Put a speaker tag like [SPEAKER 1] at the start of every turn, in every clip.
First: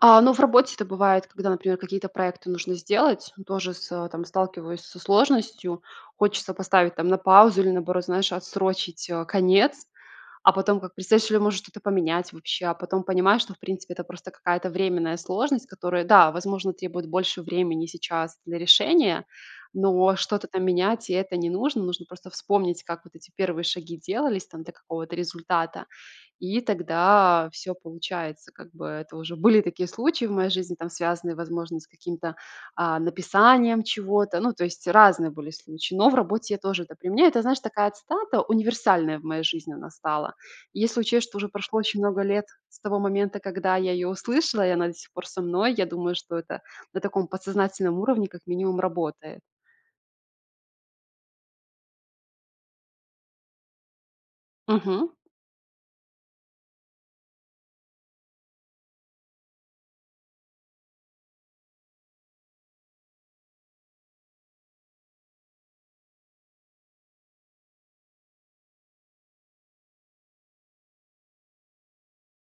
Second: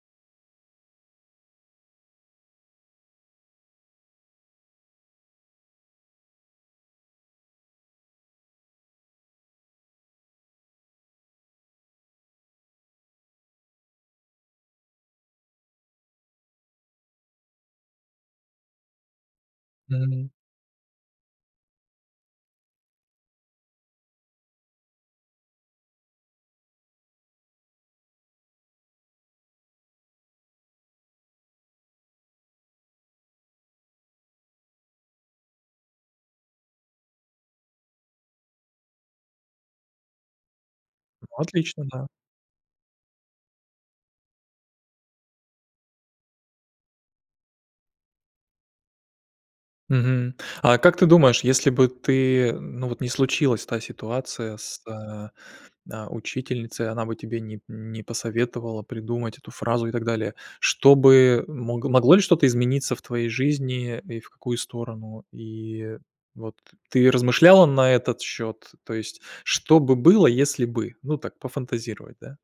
[SPEAKER 1] А, ну в работе это бывает, когда, например, какие-то проекты нужно сделать. Тоже с э, там сталкиваюсь со сложностью. Хочется поставить там на паузу или, наоборот, знаешь, отсрочить, э, конец. А потом как представишь или, может, что-то поменять вообще, а потом понимаешь, что в принципе это просто какая-то временная сложность, которая, да, возможно, требует больше времени сейчас для решения, но
[SPEAKER 2] Мгм.
[SPEAKER 1] что-то там менять- и это не нужно. Нужно просто вспомнить, как вот эти первые шаги делались там до какого-то результата, и тогда всё получается как бы. Это уже были такие случаи в моей жизни там, связанные, возможно, с каким-то, а, написанием чего-то. Ну, то есть разные были случаи, но в работе я тоже это применяю. Это, знаешь, такая цитата: универсальная в моей жизни она стала. Если
[SPEAKER 2] Ну,
[SPEAKER 1] учесть, что уже прошло
[SPEAKER 2] отлично.
[SPEAKER 1] очень
[SPEAKER 2] Да.
[SPEAKER 1] много лет с того момента, когда я ее услышала, и она до сих пор со мной, я думаю, что это на таком подсознательном уровне как минимум работает.
[SPEAKER 2] Мгм. А как ты думаешь, если бы ты ну, вот не случилась та ситуация с,
[SPEAKER 1] Мгм.
[SPEAKER 2] э, э, учительницей, она бы тебе не не посоветовала придумать эту фразу и так далее, что бы мог могло ли что-то измениться в твоей жизни и в какую сторону? И вот ты размышляла на этот счёт? То есть что бы было, если бы? Ну так, пофантазировать, да.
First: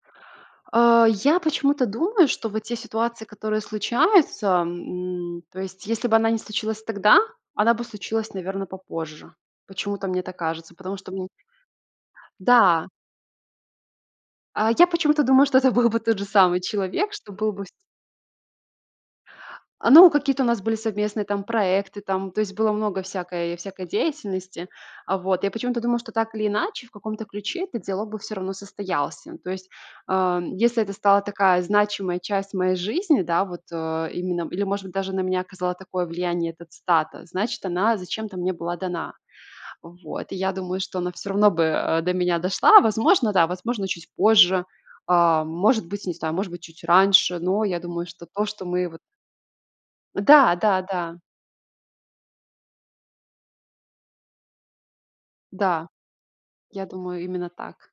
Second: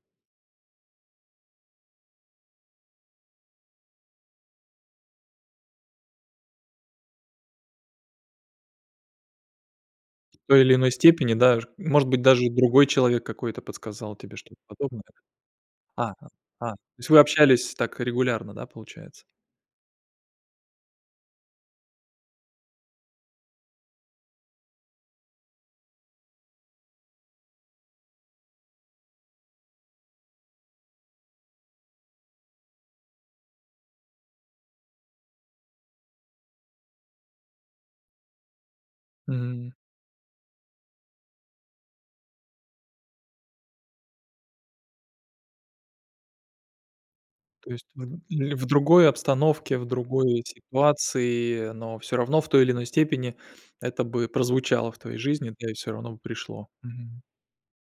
[SPEAKER 1] Э, я почему-то думаю, что вот те ситуации, которые случаются, м, то есть если бы она не случилась тогда, она бы случилась, наверно, попозже. Почему-то мне так
[SPEAKER 2] В той
[SPEAKER 1] кажется.
[SPEAKER 2] или иной
[SPEAKER 1] Потому что мне
[SPEAKER 2] степени, да, ж может быть даже другой
[SPEAKER 1] Да.
[SPEAKER 2] человек какой-то подсказал тебе что-то
[SPEAKER 1] А, я
[SPEAKER 2] подобное.
[SPEAKER 1] почему-то думаю, что это был бы
[SPEAKER 2] А,
[SPEAKER 1] тот же
[SPEAKER 2] а.
[SPEAKER 1] самый
[SPEAKER 2] А, то есть
[SPEAKER 1] человек,
[SPEAKER 2] вы
[SPEAKER 1] что был бы вс
[SPEAKER 2] общались так регулярно, да, получается?
[SPEAKER 1] А, ну, какие-то у нас были совместные там проекты там, то есть было много всякой всякой деятельности. Э, вот. Я почему-то думала, что так или иначе в каком-то ключе этот диалог бы всё равно состоялся. То есть, а, если это стала такая значимая часть моей жизни, да, вот, э, именно или, может быть, даже на меня оказала такое влияние эта цитата, значит, она зачем-то мне была дана.
[SPEAKER 2] М.
[SPEAKER 1] Вот. И я думаю, что она всё равно бы, э, до меня дошла. Возможно, да, возможно, чуть позже, а, может быть, не знаю, может быть, чуть раньше, но
[SPEAKER 2] То
[SPEAKER 1] я
[SPEAKER 2] есть в
[SPEAKER 1] думаю,
[SPEAKER 2] ль
[SPEAKER 1] что то,
[SPEAKER 2] или
[SPEAKER 1] что
[SPEAKER 2] в
[SPEAKER 1] мы вот
[SPEAKER 2] другой обстановке, в другой
[SPEAKER 1] Да, да, да.
[SPEAKER 2] ситуации, но всё равно в той или иной степени это бы прозвучало в твоей жизни, да, и
[SPEAKER 1] Да.
[SPEAKER 2] всё равно бы пришло.
[SPEAKER 1] Я
[SPEAKER 2] Мгм.
[SPEAKER 1] думаю, именно так.